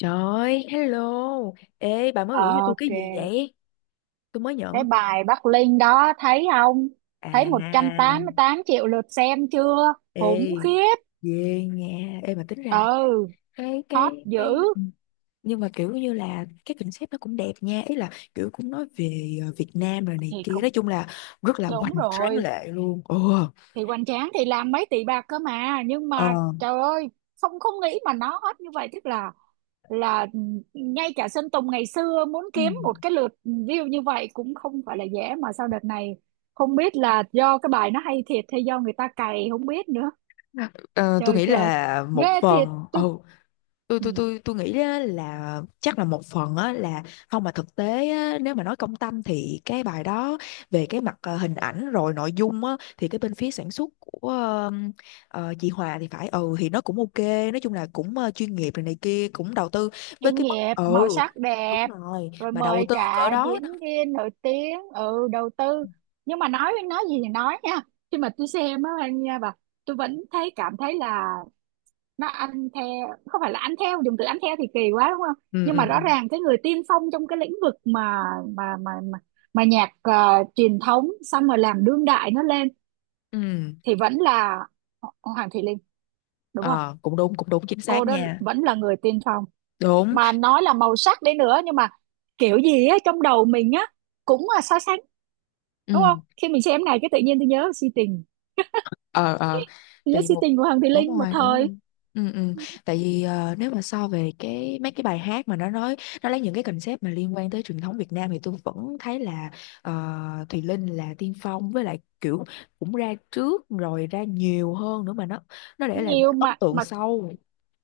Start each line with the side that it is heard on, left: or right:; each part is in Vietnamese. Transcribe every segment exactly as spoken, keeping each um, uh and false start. left: Trời ơi, hello. Ê, bà mới
right: Ờ,
left: gửi cho tôi
right: Ok,
left: cái gì vậy? Tôi mới
right: cái
left: nhận.
right: bài Bắc Linh đó thấy không? Thấy một trăm
left: À,
right: tám mươi tám triệu lượt xem chưa? Khủng
left: ê,
right: khiếp.
left: về nha. Ê, mà tính ra là
right: Ừ,
left: cái,
right: hot
left: cái, cái...
right: dữ.
left: Nhưng mà kiểu như là cái concept nó cũng đẹp nha. Ý là kiểu cũng nói về ờ, Việt Nam rồi này
right: Thì
left: kia.
right: cũng
left: Nói chung là rất là
right: đúng
left: hoành tráng
right: rồi.
left: lệ luôn. Ồ,
right: Thì Hoành Tráng thì làm mấy tỷ bạc cơ mà, nhưng mà
left: ờ.
right: trời ơi, không không nghĩ mà nó hot như vậy, tức là là ngay cả Sơn Tùng ngày xưa muốn
left: Ừ.
right: kiếm một cái lượt view như vậy cũng không phải là dễ, mà sau đợt này không biết là do cái bài nó hay thiệt hay do người ta cày, không biết nữa.
left: Ờ, tôi
right: Trời
left: nghĩ
right: trời,
left: là một
right: ghê thiệt.
left: phần. Ừ,
right: Tôi
left: tôi
right: Ừ.
left: tôi tôi tôi nghĩ á, là chắc là một phần á, là không mà thực tế á, nếu mà nói công tâm thì cái bài đó về cái mặt ờ, hình ảnh rồi nội dung á, thì cái bên phía sản xuất của ờ, ờ, chị Hòa thì phải ừ thì nó cũng ok, nói chung là cũng ờ, chuyên nghiệp này này kia cũng đầu tư với
right: Chuyên
left: cái mức
right: nghiệp,
left: ừ
right: màu sắc
left: đúng
right: đẹp,
left: rồi,
right: rồi
left: mà đầu
right: mời
left: tư cỡ
right: cả
left: đó đó.
right: diễn viên nổi tiếng, ừ đầu tư. Nhưng mà nói nói gì thì nói nha, khi mà tôi xem á anh nha bà, tôi vẫn thấy, cảm thấy là nó ăn theo. Không phải là ăn theo, dùng từ ăn theo thì kỳ quá, đúng không,
left: Ừ,
right: nhưng
left: ừ,
right: mà rõ
left: ừ,
right: ràng cái người tiên phong trong cái lĩnh vực mà mà mà mà, mà nhạc ờ, truyền thống xong rồi làm đương đại nó lên,
left: ừ,
right: thì vẫn là Ho- Hoàng Thùy Linh, đúng không?
left: ờ, cũng đúng cũng đúng chính
right: Cô
left: xác
right: đó
left: nha.
right: vẫn là người tiên phong,
left: Đúng.
right: mà nói là màu sắc đấy nữa, nhưng mà kiểu gì á, trong đầu mình á cũng là so sánh, đúng không?
left: Ừ,
right: Khi mình xem này cái tự nhiên tôi nhớ si tình
left: ờ, ờ,
right: tôi
left: tại
right: nhớ
left: vì
right: si
left: một.
right: tình của Hằng Thị
left: Đúng
right: Linh một
left: rồi, đúng
right: thời.
left: rồi. Ừ, ừ, tại vì ờ, nếu mà so về cái mấy cái bài hát mà nó nói, nó lấy những cái concept mà liên quan tới truyền thống Việt Nam, thì tôi vẫn thấy là ờ, Thùy Linh là tiên phong, với lại kiểu cũng ra trước rồi ra nhiều hơn nữa mà nó nó để lại một
right: Nhiều
left: cái ấn
right: mà
left: tượng
right: mà
left: sâu.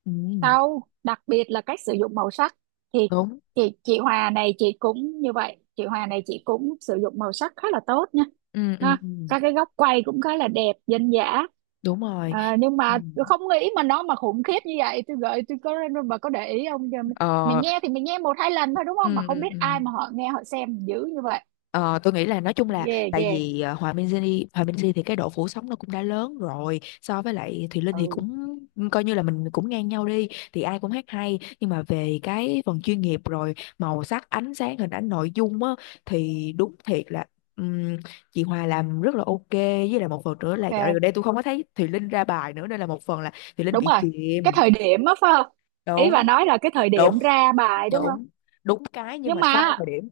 left: Ừ,
right: sau, đặc biệt là cách sử dụng màu sắc, thì
left: đúng,
right: thì chị Hòa này chị cũng như vậy, chị Hòa này chị cũng sử dụng màu sắc khá là tốt nha,
left: ừ, ừ,
right: ha.
left: ừ,
right: Các cái góc quay cũng khá là đẹp, dân dã.
left: đúng rồi,
right: À, nhưng
left: ừ.
right: mà tôi không nghĩ mà nó mà khủng khiếp như vậy. Tôi gợi tôi có, bà có để ý không? Giờ mình, mình
left: Ờ,
right: nghe thì mình nghe một hai lần thôi, đúng không? Mà
left: ừ,
right: không
left: ừ,
right: biết
left: ừ.
right: ai mà họ nghe, họ xem dữ như vậy.
left: Ờ, tôi nghĩ là nói chung là
right: Ghê
left: tại
right: ghê.
left: vì ờ, Hòa Minzy, Di Hòa Minzy thì cái độ phủ sóng nó cũng đã lớn rồi, so với lại Thùy Linh thì
right: Ừ,
left: cũng coi như là mình cũng ngang nhau đi, thì ai cũng hát hay, nhưng mà về cái phần chuyên nghiệp rồi màu sắc, ánh sáng, hình ảnh, nội dung á, thì đúng thiệt là, ừm, chị Hòa làm rất là ok. Với lại một phần nữa là dạo gần
right: ok,
left: đây tôi không có thấy Thùy Linh ra bài nữa, nên là một phần là Thùy Linh
right: đúng
left: bị
right: rồi. Cái
left: chìm.
right: thời điểm á, phải không? Ý bà
left: Đúng,
right: nói là cái thời
left: đúng,
right: điểm ra bài đúng không?
left: đúng, đúng cái nhưng
right: Nhưng
left: mà sai
right: mà
left: thời điểm.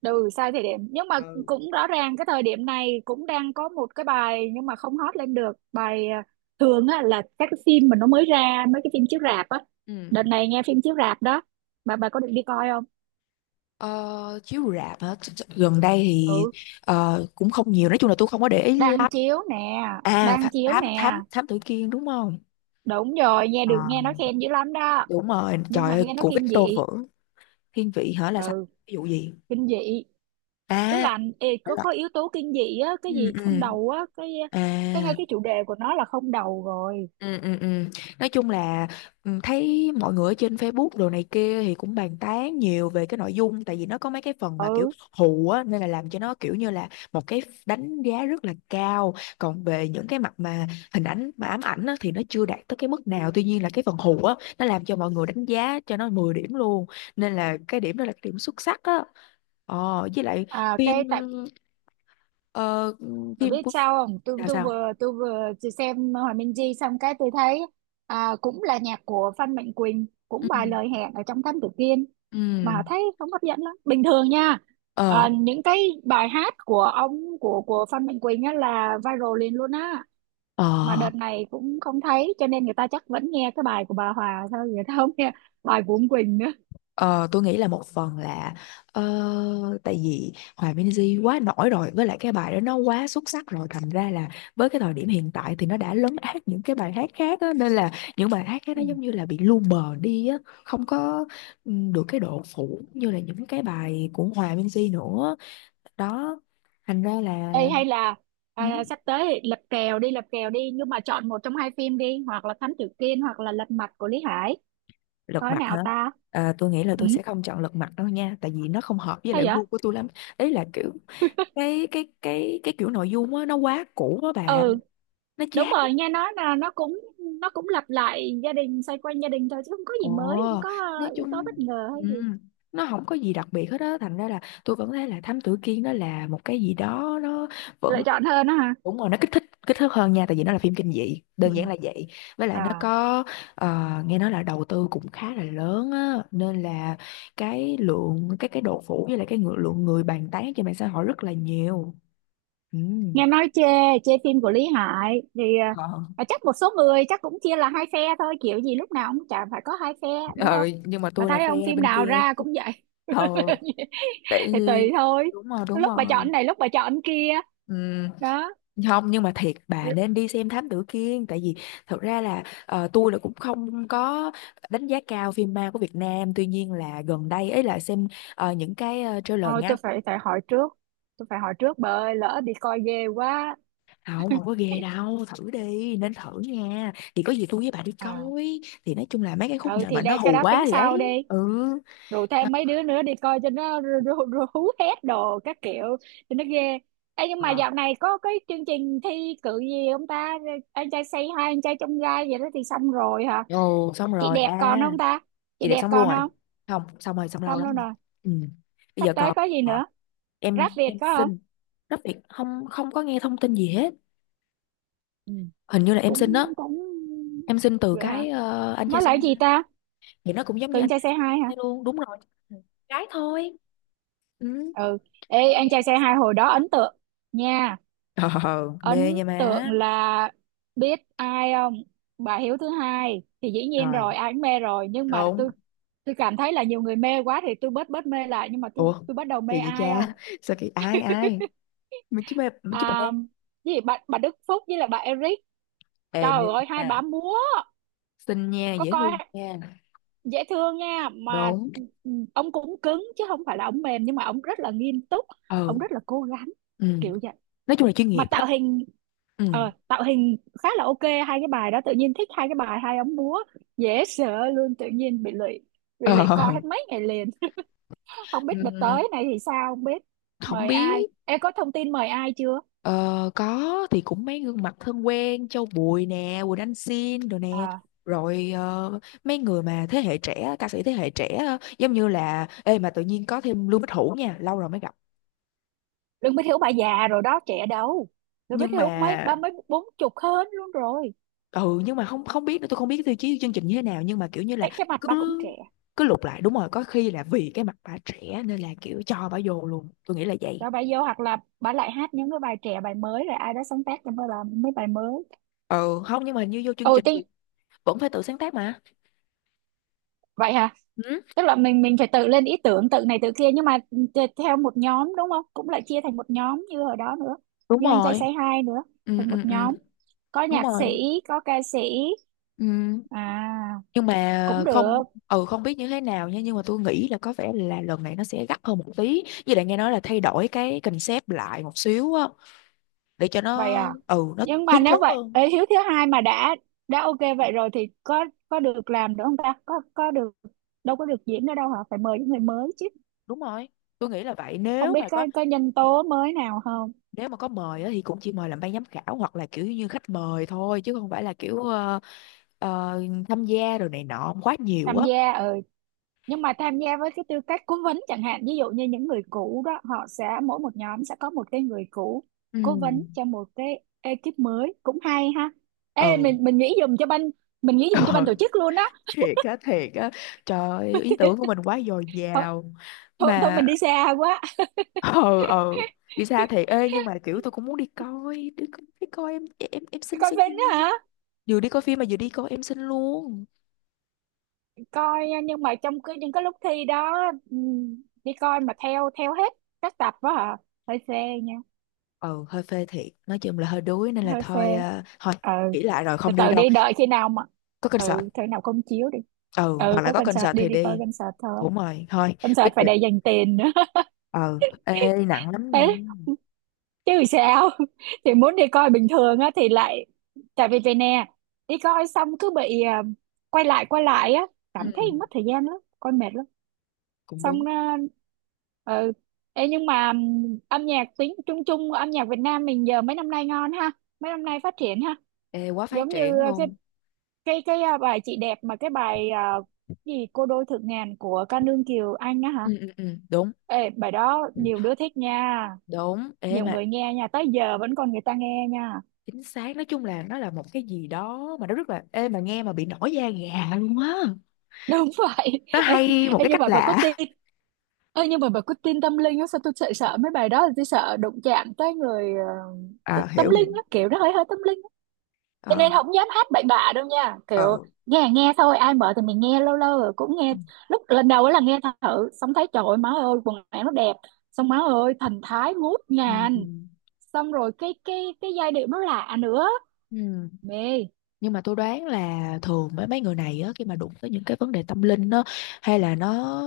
right: Ừ, sai thời điểm. Nhưng mà
left: Ừ.
right: cũng rõ ràng cái thời điểm này cũng đang có một cái bài nhưng mà không hot lên được bài à, thường á, là các cái phim mà nó mới ra, mấy cái phim chiếu rạp á,
left: Ừ.
right: đợt này nghe phim chiếu rạp đó, bà bà có định đi coi không?
left: Ờ, chiếu rạp hả? Ch- ch- Gần đây thì
right: Ừ,
left: ờ, cũng không nhiều. Nói chung là tôi không có để ý
right: đang
left: lắm.
right: chiếu nè,
left: À, Tha-
right: đang chiếu
left: thám
right: nè.
left: thám thám tử Kiên đúng không?
right: Đúng rồi, nghe
left: Ờ,
right: được, nghe nó khen dữ lắm đó.
left: đúng rồi.
right: Nhưng
left: Trời
right: mà
left: ơi,
right: nghe nó
left: của
right: kinh
left: Victor
right: dị.
left: Vũ. Thiên vị hả là sao?
right: Ừ,
left: Ví dụ gì?
right: kinh dị, tức
left: À,
right: là ê,
left: thể
right: có
left: loại,
right: có yếu tố kinh dị á, cái
left: ừ,
right: gì không
left: ừ.
right: đầu á, cái cái ngay
left: À.
right: cái chủ đề của nó là không đầu rồi.
left: Ừ, ừ, ừ. Nói chung là ừ, thấy mọi người ở trên Facebook đồ này kia thì cũng bàn tán nhiều về cái nội dung, tại vì nó có mấy cái phần mà kiểu
right: Ừ.
left: hù á, nên là làm cho nó kiểu như là một cái đánh giá rất là cao. Còn về những cái mặt mà hình ảnh mà ám ảnh á, thì nó chưa đạt tới cái mức nào, tuy nhiên là cái phần hù á nó làm cho mọi người đánh giá cho nó mười điểm luôn, nên là cái điểm đó là cái điểm xuất sắc á. Ờ, với lại
right: à,
left: phim,
right: cái tại
left: ờ,
right: Bà
left: phim
right: biết
left: của.
right: sao không? Tôi
left: Là
right: tôi
left: sao?
right: vừa tôi vừa chỉ xem Hòa Minh Di xong cái tôi thấy à, cũng là nhạc của Phan Mạnh Quỳnh,
left: Ừ.
right: cũng bài lời hẹn ở trong Thám Tử Kiên,
left: Ừ.
right: mà thấy không hấp dẫn lắm. Bình thường nha.
left: Ờ,
right: À, những cái bài hát của ông của của Phan Mạnh Quỳnh á là viral liền luôn á. Mà
left: ờ.
right: đợt này cũng không thấy, cho nên người ta chắc vẫn nghe cái bài của bà Hòa thôi, người ta không nghe bài của ông Quỳnh nữa.
left: Ờ, tôi nghĩ là một phần là ờ, tại vì Hòa Minzy quá nổi rồi, với lại cái bài đó nó quá xuất sắc rồi, thành ra là với cái thời điểm hiện tại thì nó đã lấn át những cái bài hát khác á, nên là những bài hát khác nó giống như là bị lu mờ đi á, không có ừ, được cái độ phủ như là những cái bài của Hòa Minzy nữa. Đó thành ra
right: Ê,
left: là
right: hay là
left: ừ.
right: à, sắp tới thì Lật Kèo đi, Lật Kèo đi, nhưng mà chọn một trong hai phim đi, hoặc là Thám Tử Kiên, hoặc là Lật Mặt của Lý Hải,
left: Lật
right: coi
left: mặt
right: nào
left: hả?
right: ta.
left: À, tôi nghĩ là
right: Ừ,
left: tôi sẽ không chọn lật mặt đâu nha, tại vì nó không hợp với
right: sao
left: lại
right: vậy?
left: gu của tôi lắm. Ý là kiểu cái cái cái cái kiểu nội dung á nó quá cũ á bạn,
right: Ừ,
left: nó
right: đúng
left: chát.
right: rồi, nghe nói là nó cũng nó cũng lặp lại gia đình, xoay quanh gia đình thôi, chứ không có gì
left: Ồ,
right: mới, không có
left: nói
right: ờ, yếu tố
left: chung
right: bất ngờ hay gì.
left: ừ, nó không có gì đặc biệt hết á, thành ra là tôi vẫn thấy là Thám Tử Kiên nó là một cái gì đó nó
right: Lựa
left: vẫn.
right: chọn hơn đó hả?
left: Đúng rồi, nó kích thích, kích thước hơn nha, tại vì nó là phim kinh dị,
right: Ừ.
left: đơn giản là vậy. Với lại nó
right: À,
left: có ờ, nghe nói là đầu tư cũng khá là lớn á, nên là cái lượng, cái cái độ phủ với lại cái ngự- lượng người bàn tán trên mạng xã hội rất là nhiều. Ừ.
right: nghe nói chê, chê phim của Lý Hải thì
left: Ờ.
right: ờ, chắc một số người chắc cũng chia là hai phe thôi, kiểu gì lúc nào cũng chả phải có hai phe, đúng
left: Ờ,
right: không?
left: nhưng mà
right: Mà
left: tôi là
right: thấy không,
left: phe
right: phim
left: bên
right: nào
left: kia.
right: ra cũng vậy.
left: Ờ, tại
right: Thì tùy
left: vì
right: thôi,
left: đúng rồi, đúng
right: lúc bà
left: rồi.
right: chọn này, lúc bà chọn kia.
left: Ừm,
right: Đó.
left: không, nhưng mà thiệt, bà
right: R-
left: nên đi xem Thám Tử Kiên. Tại vì thật ra là ờ, tôi là cũng không có đánh giá cao phim ma của Việt Nam, tuy nhiên là gần đây ấy là xem ờ, những cái ờ, trailer
right: Thôi
left: ngắn.
right: tôi phải phải hỏi trước, tôi phải hỏi trước bà ơi, lỡ đi coi ghê quá.
left: À, không, không có ghê đâu, thử đi, nên thử nha, thì có gì tôi với bà đi
right: À,
left: coi, thì nói chung là mấy cái khúc
right: ừ
left: nào
right: thì
left: mà nó
right: đây, cái
left: hù
right: đó
left: quá
right: tính
left: thì
right: sau
left: ấy,
right: đi.
left: ừ.
right: Rủ
left: Đó.
right: thêm mấy đứa nữa đi coi cho nó ru- ru- ru- hú hét đồ các kiểu, cho nó ghê. Ê, nhưng mà
left: Ờ.
right: dạo này có cái chương trình thi cử gì không ta, anh trai say hi, anh trai trong gai vậy đó, thì xong rồi hả?
left: Ồ, xong
right: Chị
left: rồi
right: đẹp
left: à.
right: còn không ta? Chị
left: Chị đẹp
right: đẹp
left: xong luôn
right: còn
left: rồi,
right: không?
left: không, xong rồi, xong lâu
right: Xong
left: lắm
right: luôn
left: rồi.
right: rồi.
left: Ừ. Bây
right: Sắp
left: giờ
right: tới
left: còn,
right: có gì
left: à,
right: nữa? Rap
left: em
right: Việt
left: em
right: có không?
left: xin, rất việc không, không có nghe thông tin gì hết.
right: Ừ.
left: Hình như là em xin
right: cũng
left: đó.
right: cũng
left: Em xin từ
right: vậy hả?
left: cái ờ, anh cha
right: Nó là
left: xe.
right: cái gì ta?
left: Thì nó cũng giống như
right: Tưởng
left: anh
right: trai
left: cha
right: xe hai hả?
left: xe luôn, đúng rồi, cái thôi. Ừ.
right: Ừ, ê anh trai xe hai hồi đó ấn tượng nha.
left: Ờ, mê
right: Ấn
left: nha má.
right: tượng là biết ai không? Bà Hiếu thứ hai thì dĩ nhiên
left: Rồi,
right: rồi, ai cũng mê rồi, nhưng mà tôi
left: đúng.
right: tôi cảm thấy là nhiều người mê quá thì tôi bớt bớt mê lại, nhưng mà tôi
left: Ủa
right: tôi bắt đầu mê
left: kỳ vậy
right: ai
left: cha
right: không?
left: sao kỳ, ai, ai, mình chứ, mê mình chứ bà mê.
right: À, cái gì bà, bà Đức Phúc với là bà Eric,
left: Ê,
right: trời
left: mê
right: ơi hai
left: nha,
right: bà múa.
left: xinh nha,
right: Có
left: dễ
right: coi,
left: thương nha.
right: dễ thương nha mà.
left: Đúng,
right: Ừ, ông cũng cứng chứ không phải là ông mềm, nhưng mà ông rất là nghiêm túc,
left: ừ,
right: ông rất là cố gắng,
left: ừ,
right: kiểu vậy.
left: nói chung là chuyên
right: Mà
left: nghiệp đó.
right: tạo hình,
left: Ừ.
right: ờ, tạo hình khá là ok, hai cái bài đó tự nhiên thích, hai cái bài hai ông múa, dễ sợ luôn, tự nhiên bị lụy, bị
left: Ờ,
right: lụy coi hết mấy ngày liền. Không biết đợt
left: ừm,
right: tới này thì sao, không biết
left: không
right: mời ai.
left: biết.
right: Em có thông tin mời ai chưa?
left: Ờ, có thì cũng mấy gương mặt thân quen, Châu Bùi nè, Quỳnh Anh Xin rồi nè.
right: À,
left: Rồi ờ, mấy người mà thế hệ trẻ, ca sĩ thế hệ trẻ, ờ, giống như là ê mà tự nhiên có thêm Lưu Bích Hữu nha, lâu rồi mới gặp.
right: đừng biết hiểu, bà già rồi đó trẻ đâu, đừng biết
left: Nhưng mà
right: hiểu, mấy ba mấy bốn chục hơn luôn rồi.
left: ừ, nhưng mà không, không biết nữa, tôi không biết tiêu chí chương trình như thế nào, nhưng mà kiểu như là
right: cái cái mặt
left: cứ,
right: bà cũng trẻ.
left: cứ lục lại. Đúng rồi, có khi là vì cái mặt bà trẻ nên là kiểu cho bà vô luôn, tôi nghĩ là vậy.
right: Rồi bà vô, hoặc là bà lại hát những cái bài trẻ, bài mới, rồi ai đó sáng tác cho bà làm mấy bài mới.
left: Ừ, không, nhưng mà như vô chương
right: Ồ
left: trình
right: tin.
left: thì vẫn phải tự sáng tác mà.
right: Vậy hả?
left: Ừ,
right: Tức là mình mình phải tự lên ý tưởng, tự này tự kia, nhưng mà t- theo một nhóm đúng không, cũng lại chia thành một nhóm như hồi đó nữa,
left: đúng
right: như anh trai
left: rồi.
right: say hi nữa,
left: Ừ,
right: thành
left: ừ,
right: một
left: ừ,
right: nhóm, có
left: đúng
right: nhạc
left: rồi.
right: sĩ, có ca sĩ.
left: Ừ.
right: À,
left: Nhưng mà
right: cũng được.
left: không, ừ, không biết như thế nào nha, nhưng mà tôi nghĩ là có vẻ là lần này nó sẽ gắt hơn một tí, với lại nghe nói là thay đổi cái concept lại một xíu á, để cho
right: Vậy
left: nó
right: à?
left: ừ nó
right: Nhưng mà
left: hứng thú
right: nếu vậy
left: hơn.
right: ấy, Hiếu thứ hai mà đã đã ok vậy rồi thì có có được làm nữa không ta, có có được, đâu có được diễn nữa đâu hả, phải mời những người mới chứ.
left: Đúng rồi, tôi nghĩ là vậy
right: Không
left: nếu
right: biết
left: mà có.
right: có có nhân tố mới nào không.
left: Nếu mà có mời á, thì cũng chỉ mời làm ban giám khảo, hoặc là kiểu như khách mời thôi, chứ không phải là kiểu ờ, ờ, tham gia rồi này nọ quá nhiều
right: Tham
left: á.
right: gia, ừ, nhưng mà tham gia với cái tư cách cố vấn chẳng hạn, ví dụ như những người cũ đó họ sẽ mỗi một nhóm sẽ có một cái người cũ
left: Ừ.
right: cố vấn cho một cái ekip mới, cũng hay ha. Ê
left: Ừ.
right: mình mình nghĩ dùng cho ban, mình nghĩ dùng cho ban tổ chức luôn đó.
left: Thiệt á, thiệt á. Trời ơi, ý tưởng của mình quá dồi
right: Thôi,
left: dào.
right: thôi thôi
left: Mà,
right: mình đi xa quá.
left: ờ, ờ, đi xa thiệt. Ê, nhưng mà kiểu tôi cũng muốn đi coi, đi coi, đi coi em em em
right: Đi
left: xin
right: coi
left: xin.
right: phim đó hả?
left: Vừa đi coi phim mà vừa đi coi em xin luôn.
right: Coi nhưng mà trong cái những cái lúc thi đó, ừm, đi coi mà theo theo hết các tập đó hả? Hơi phê nha.
left: Ừ, hơi phê thiệt, nói chung là hơi đuối, nên là
right: Hơi phê.
left: thôi, ờ, thôi
right: Ừ,
left: nghĩ lại rồi
right: từ
left: không đi
right: từ
left: đâu.
right: đi, đợi khi nào mà,
left: Có concert.
right: ừ khi nào công chiếu đi.
left: Ừ,
right: Ừ,
left: hoặc là
right: có
left: có
right: concert
left: concert
right: đi,
left: thì
right: đi coi
left: đi.
right: concert thôi.
left: Đúng rồi thôi,
right: Concert
left: quyết
right: phải
left: định.
right: để dành tiền nữa.
left: Ừ, ê nặng lắm nha.
right: Đấy, chứ sao. Thì muốn đi coi bình thường á thì lại, tại vì vậy nè, đi coi xong cứ bị à, quay lại, quay lại á, cảm thấy mất
left: Ừ,
right: thời gian lắm, coi mệt lắm.
left: cũng
right: Xong
left: đúng.
right: à, ừ. Ê, nhưng mà ừm, âm nhạc tiếng chung chung, âm nhạc Việt Nam mình giờ mấy năm nay ngon ha, mấy năm nay phát triển ha.
left: Ê, quá phát
right: Giống như
left: triển
right: ờ, cái
left: luôn.
right: cái cái à, bài chị đẹp, mà cái bài à, gì cô đôi thượng ngàn của ca nương Kiều Anh á hả.
left: Ừ, ừ, ừ, đúng,
right: Ê, bài đó nhiều đứa thích nha,
left: đúng. Ê
right: nhiều
left: mà
right: người nghe nha, tới giờ vẫn còn người ta nghe nha.
left: chính xác, nói chung là nó là một cái gì đó mà nó rất là ê mà nghe mà bị nổi da gà luôn á.
right: Đúng vậy.
left: Nó
right: ê,
left: hay một
right: ê,
left: cái
right: nhưng
left: cách
right: mà bà có
left: lạ.
right: tin Ê, nhưng mà bà có tin tâm linh á, sao tôi sợ sợ mấy bài đó, tôi sợ đụng chạm tới người ờ, t-
left: À,
right: tâm
left: hiểu, hiểu.
right: linh á, kiểu nó hơi hơi tâm linh, cho
left: Ờ.
right: nên không dám hát bậy bạ đâu nha, kiểu
left: Ừ.
right: nghe nghe thôi, ai mở thì mình nghe, lâu lâu rồi cũng nghe. Lúc lần đầu ấy là nghe thử xong thấy trời ơi, má ơi quần áo nó đẹp, xong má ơi thần thái ngút
left: Ừ. Ừ.
right: ngàn, xong rồi cái cái cái giai điệu nó lạ nữa.
left: Ừ. Ừ.
right: Mê.
left: Nhưng mà tôi đoán là thường mấy mấy người này á, khi mà đụng tới những cái vấn đề tâm linh á, hay là nó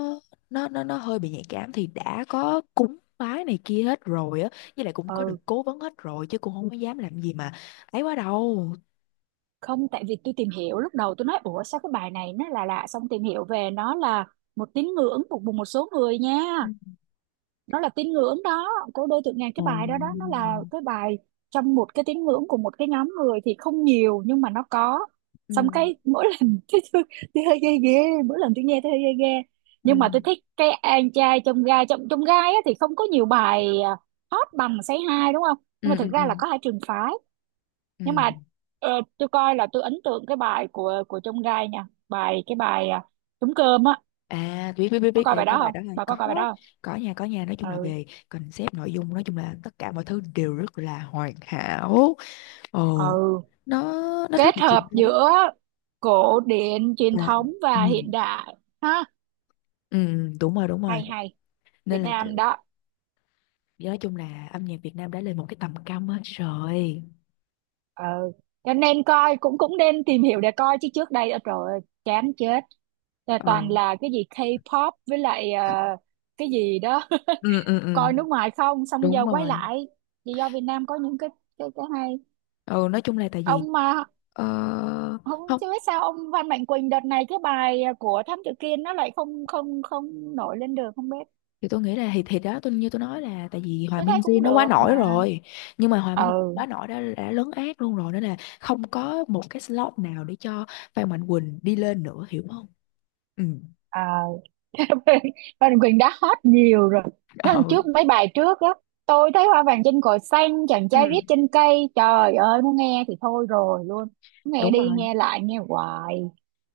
left: nó nó nó hơi bị nhạy cảm, thì đã có cúng bái này kia hết rồi á, với lại cũng có được
right: Ừ
left: cố vấn hết rồi, chứ cũng không có dám làm gì mà ấy quá đâu.
right: không, tại vì tôi tìm hiểu, lúc đầu tôi nói ủa sao cái bài này nó là lạ lạ? Xong tìm hiểu về nó là một tín ngưỡng phục vụ một số người nha,
left: Ừ.
right: nó là tín ngưỡng đó. Cô đơn tượng ngàn, cái
left: Ừ.
right: bài đó đó nó là cái bài trong một cái tín ngưỡng của một cái nhóm người thì không nhiều nhưng mà nó có.
left: Ừ.
right: Xong cái mỗi lần tôi, tôi, tôi hơi ghê ghê, mỗi lần tôi nghe tôi hơi ghê ghê. Nhưng
left: Ừ.
right: mà tôi thích cái anh trai trong gai, trong trong gai á, thì không có nhiều bài à, hot bằng Say Hi đúng không. Nhưng mà
left: Ừ.
right: thực ra là
left: Ừ.
right: có hai trường phái.
left: Ừ.
right: Nhưng mà ờ, tôi coi là tôi ấn tượng cái bài của của trong gai nha, bài cái bài à, trống cơm á.
left: À, biết, biết, biết,
right: Có
left: biết.
right: coi
left: Ê,
right: bài
left: cái
right: đó
left: bài đó
right: không,
left: là
right: bà có coi bài
left: có
right: đó không?
left: có nhà, có nhà, nói chung là
right: Ừ,
left: về concept, nội dung, nói chung là tất cả mọi thứ đều rất là hoàn hảo. Ồ,
right: ừ,
left: nó nó rất
right: kết
left: là truyền
right: hợp
left: thống
right: giữa cổ điển truyền
left: và
right: thống
left: ừ.
right: và hiện đại. Ha,
left: Ừ, đúng rồi, đúng rồi,
right: hay hay. Việt
left: nên là
right: Nam
left: kiểu
right: đó.
left: nói chung là âm nhạc Việt Nam đã lên một cái tầm cao mới rồi.
right: Ừ. Cho nên coi cũng cũng nên tìm hiểu để coi chứ trước đây rồi chán chết. Là toàn
left: Ừ.
right: là cái gì K-pop với lại ờ, cái gì đó.
left: Ừ, ừ,
right: Coi
left: ừ.
right: nước ngoài không, xong
left: Đúng
right: giờ quay
left: rồi,
right: lại vì do Việt Nam có những cái, cái, cái hay.
left: ừ, nói chung là tại vì
right: Ông mà
left: ờ,
right: không,
left: không,
right: chứ biết sao ông Phan Mạnh Quỳnh đợt này cái bài của Thám Tử Kiên nó lại không không không nổi lên được, không biết.
left: thì tôi nghĩ là thì thì đó, tôi như tôi nói, là tại vì Hòa
right: Tôi thấy
left: Minzy
right: cũng
left: nó quá
right: được
left: nổi
right: mà.
left: rồi, nhưng mà Hòa Minzy
right: Ừ,
left: quá nổi đã đã lấn át luôn rồi, nên là không có một cái slot nào để cho Phan Mạnh Quỳnh đi lên nữa, hiểu không. Ừ.
right: à, Phan Đình Quyền đã hot nhiều rồi, nó lần
left: Ờ.
right: trước mấy bài trước á, tôi thấy hoa vàng trên cỏ xanh, chàng trai viết
left: Ừ.
right: trên cây, trời ơi muốn nghe thì thôi rồi luôn, nghe
left: Đúng
right: đi
left: rồi,
right: nghe lại nghe hoài.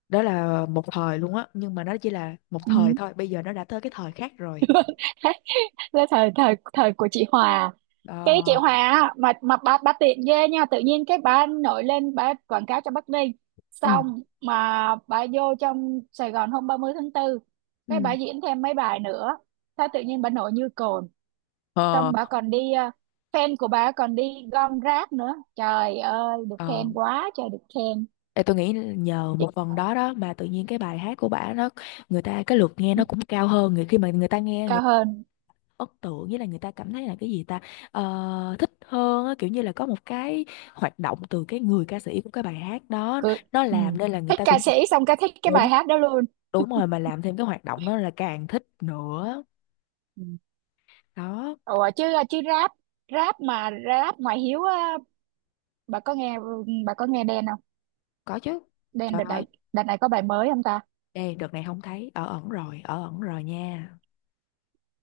left: đó là một thời luôn á, nhưng mà nó chỉ là một thời
right: Ừ.
left: thôi, bây giờ nó đã tới cái thời khác rồi.
right: Thế thời thời thời của chị Hòa, cái chị Hòa
left: Ờ,
right: á, mà mà bà bà tiện ghê nha, tự nhiên cái bà nổi lên bà quảng cáo cho Bắc Ninh,
left: ừ,
right: xong mà bà vô trong Sài Gòn hôm ba mươi tháng tư,
left: ừ,
right: cái bà diễn thêm mấy bài nữa, sao tự nhiên bà nổi như cồn.
left: ờ,
right: Xong bà còn đi ờ, fan của bà còn đi gom rác nữa, trời ơi được
left: ờ.
right: khen quá trời được khen.
left: Ê, tôi nghĩ nhờ
right: Chị-
left: một phần đó đó mà tự nhiên cái bài hát của bả nó, người ta cái lượt nghe nó cũng cao hơn, người khi mà người ta nghe, người
right: cao hơn,
left: ấn tượng nghĩa là người ta cảm thấy là cái gì ta. Ờ, thích hơn á, kiểu như là có một cái hoạt động từ cái người ca sĩ của cái bài hát đó,
right: cười.
left: nó
right: Ừ.
left: làm nên là người
right: Thích
left: ta
right: ca
left: cũng
right: sĩ xong cái thích cái
left: đúng.
right: bài hát đó luôn.
left: Đúng rồi, mà làm thêm cái hoạt động đó là càng thích nữa.
right: Ừ.
left: Đó.
right: Ủa chứ ờ, chứ rap, rap mà rap ngoại hiếu á, bà có nghe, ừ, bà có nghe Đen không?
left: Có chứ.
right: Đen
left: Trời
right: đợt
left: ơi,
right: này, đợt này có bài mới không ta?
left: đây đợt này không thấy, ở ẩn rồi, ở ẩn rồi nha.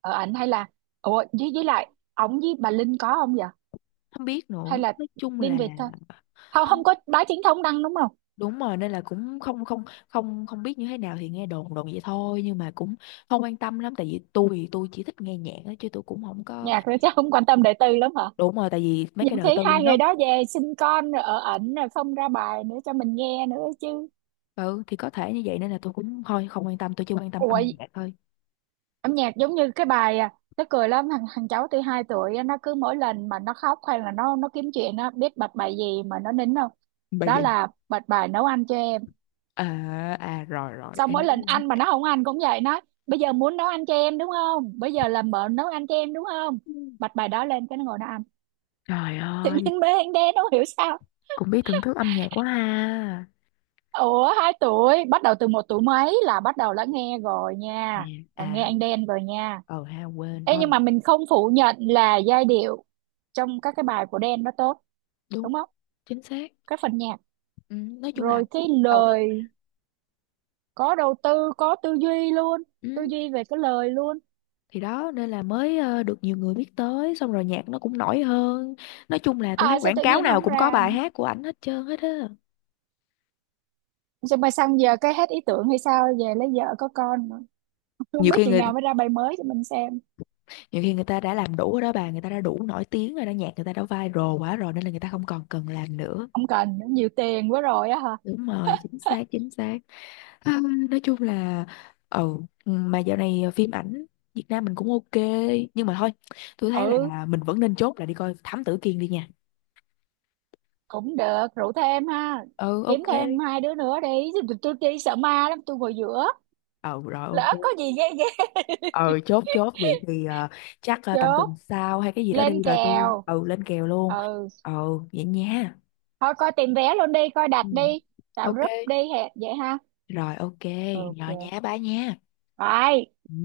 right: Ở ảnh hay là, ủa với với lại ổng với bà Linh có không vậy?
left: Không biết
right: Hay
left: nữa,
right: là
left: nói chung
right: Đinh
left: là
right: Việt thôi, không không
left: không,
right: có báo chính thống đăng đúng không?
left: đúng rồi, nên là cũng không không không không biết như thế nào, thì nghe đồn, đồn vậy thôi, nhưng mà cũng không quan tâm lắm, tại vì tôi tôi chỉ thích nghe nhạc đó, chứ tôi cũng không có.
right: Nhạc nữa chắc không quan tâm đời tư lắm hả?
left: Đúng rồi, tại vì mấy cái
right: Nhiều
left: đời
right: khi
left: tư
right: hai người
left: nó
right: đó về sinh con rồi ở ẩn rồi không ra bài nữa cho mình nghe nữa chứ.
left: ừ, thì có thể như vậy, nên là tôi cũng thôi không quan tâm, tôi chỉ quan tâm
right: Ủa,
left: âm nhạc thôi.
right: âm nhạc giống như cái bài à, nó cười lắm, thằng thằng cháu tôi hai tuổi á, nó cứ mỗi lần mà nó khóc hay là nó nó kiếm chuyện, nó biết bật bài gì mà nó nín không?
left: Bài
right: Đó
left: gì?
right: là bật bài nấu ăn cho em.
left: À, à, rồi, rồi.
right: Xong
left: Ê,
right: mỗi lần ăn mà nó không ăn cũng vậy, nói bây giờ muốn nấu ăn cho em đúng không, bây giờ làm mợ nấu ăn cho em đúng không, bật bài đó lên cái nó ngồi nó ăn.
left: trời
right: Tự
left: ơi,
right: nhiên bé anh đen, nó không hiểu sao.
left: cũng biết thưởng thức âm nhạc quá ha.
right: Ủa hai tuổi, bắt đầu từ một tuổi mấy là bắt đầu đã nghe rồi
left: Ừ.
right: nha, là nghe
left: À,
right: anh Đen rồi nha.
left: ờ ha, quên
right: Ê
left: thôi.
right: nhưng mà mình không phủ nhận là giai điệu trong các cái bài của Đen nó tốt,
left: Đúng,
right: đúng không?
left: chính xác.
right: Cái phần nhạc,
left: Ừ, nói chung là
right: rồi cái
left: cũng đầu tư.
right: lời, có đầu tư có tư duy luôn,
left: Ừ.
right: tư duy về cái lời luôn.
left: Thì đó, nên là mới ờ, được nhiều người biết tới, xong rồi nhạc nó cũng nổi hơn. Nói chung là tôi thấy
right: À sao
left: quảng
right: tự
left: cáo
right: nhiên
left: nào
right: không
left: cũng có
right: ra
left: bài
right: nữa?
left: hát của ảnh hết trơn hết á.
right: Sao mà sang giờ cái hết ý tưởng hay sao, về lấy vợ có con nữa. Không
left: nhiều
right: biết
left: khi
right: chừng
left: người
right: nào mới ra bài mới cho mình xem.
left: Nhiều khi người ta đã làm đủ rồi đó bà, người ta đã đủ nổi tiếng rồi đó, nhạc người ta đã viral quá rồi, nên là người ta không còn cần làm nữa.
right: Không cần nhiều tiền quá rồi á hả?
left: Đúng rồi, chính xác, chính xác. À, nói chung là, ờ, ừ, mà dạo này phim ảnh Việt Nam mình cũng ok, nhưng mà thôi, tôi thấy
right: Ừ,
left: là mình vẫn nên chốt là đi coi Thám Tử Kiên đi nha.
right: cũng được, rủ thêm ha,
left: Ừ,
right: kiếm
left: ok.
right: thêm hai đứa nữa đi. tôi, tôi, tôi đi sợ ma lắm, tôi ngồi giữa
left: Ừ, rồi ok.
right: lỡ có gì ghê ghê.
left: Ừ, chốt, chốt vậy thì, ờ, chắc, ờ, tầm tuần
right: Chốt,
left: sau hay cái gì đó
right: lên
left: đi, rồi tôi
right: kèo.
left: ừ lên kèo luôn.
right: Ừ,
left: Ừ, vậy nha.
right: thôi coi tìm vé luôn đi, coi đặt
left: Ừ,
right: đi, tạo
left: ok,
right: group đi hè- vậy ha.
left: rồi ok. Rồi
right: Ok
left: nhé, bye nha.
right: rồi.
left: Ừ.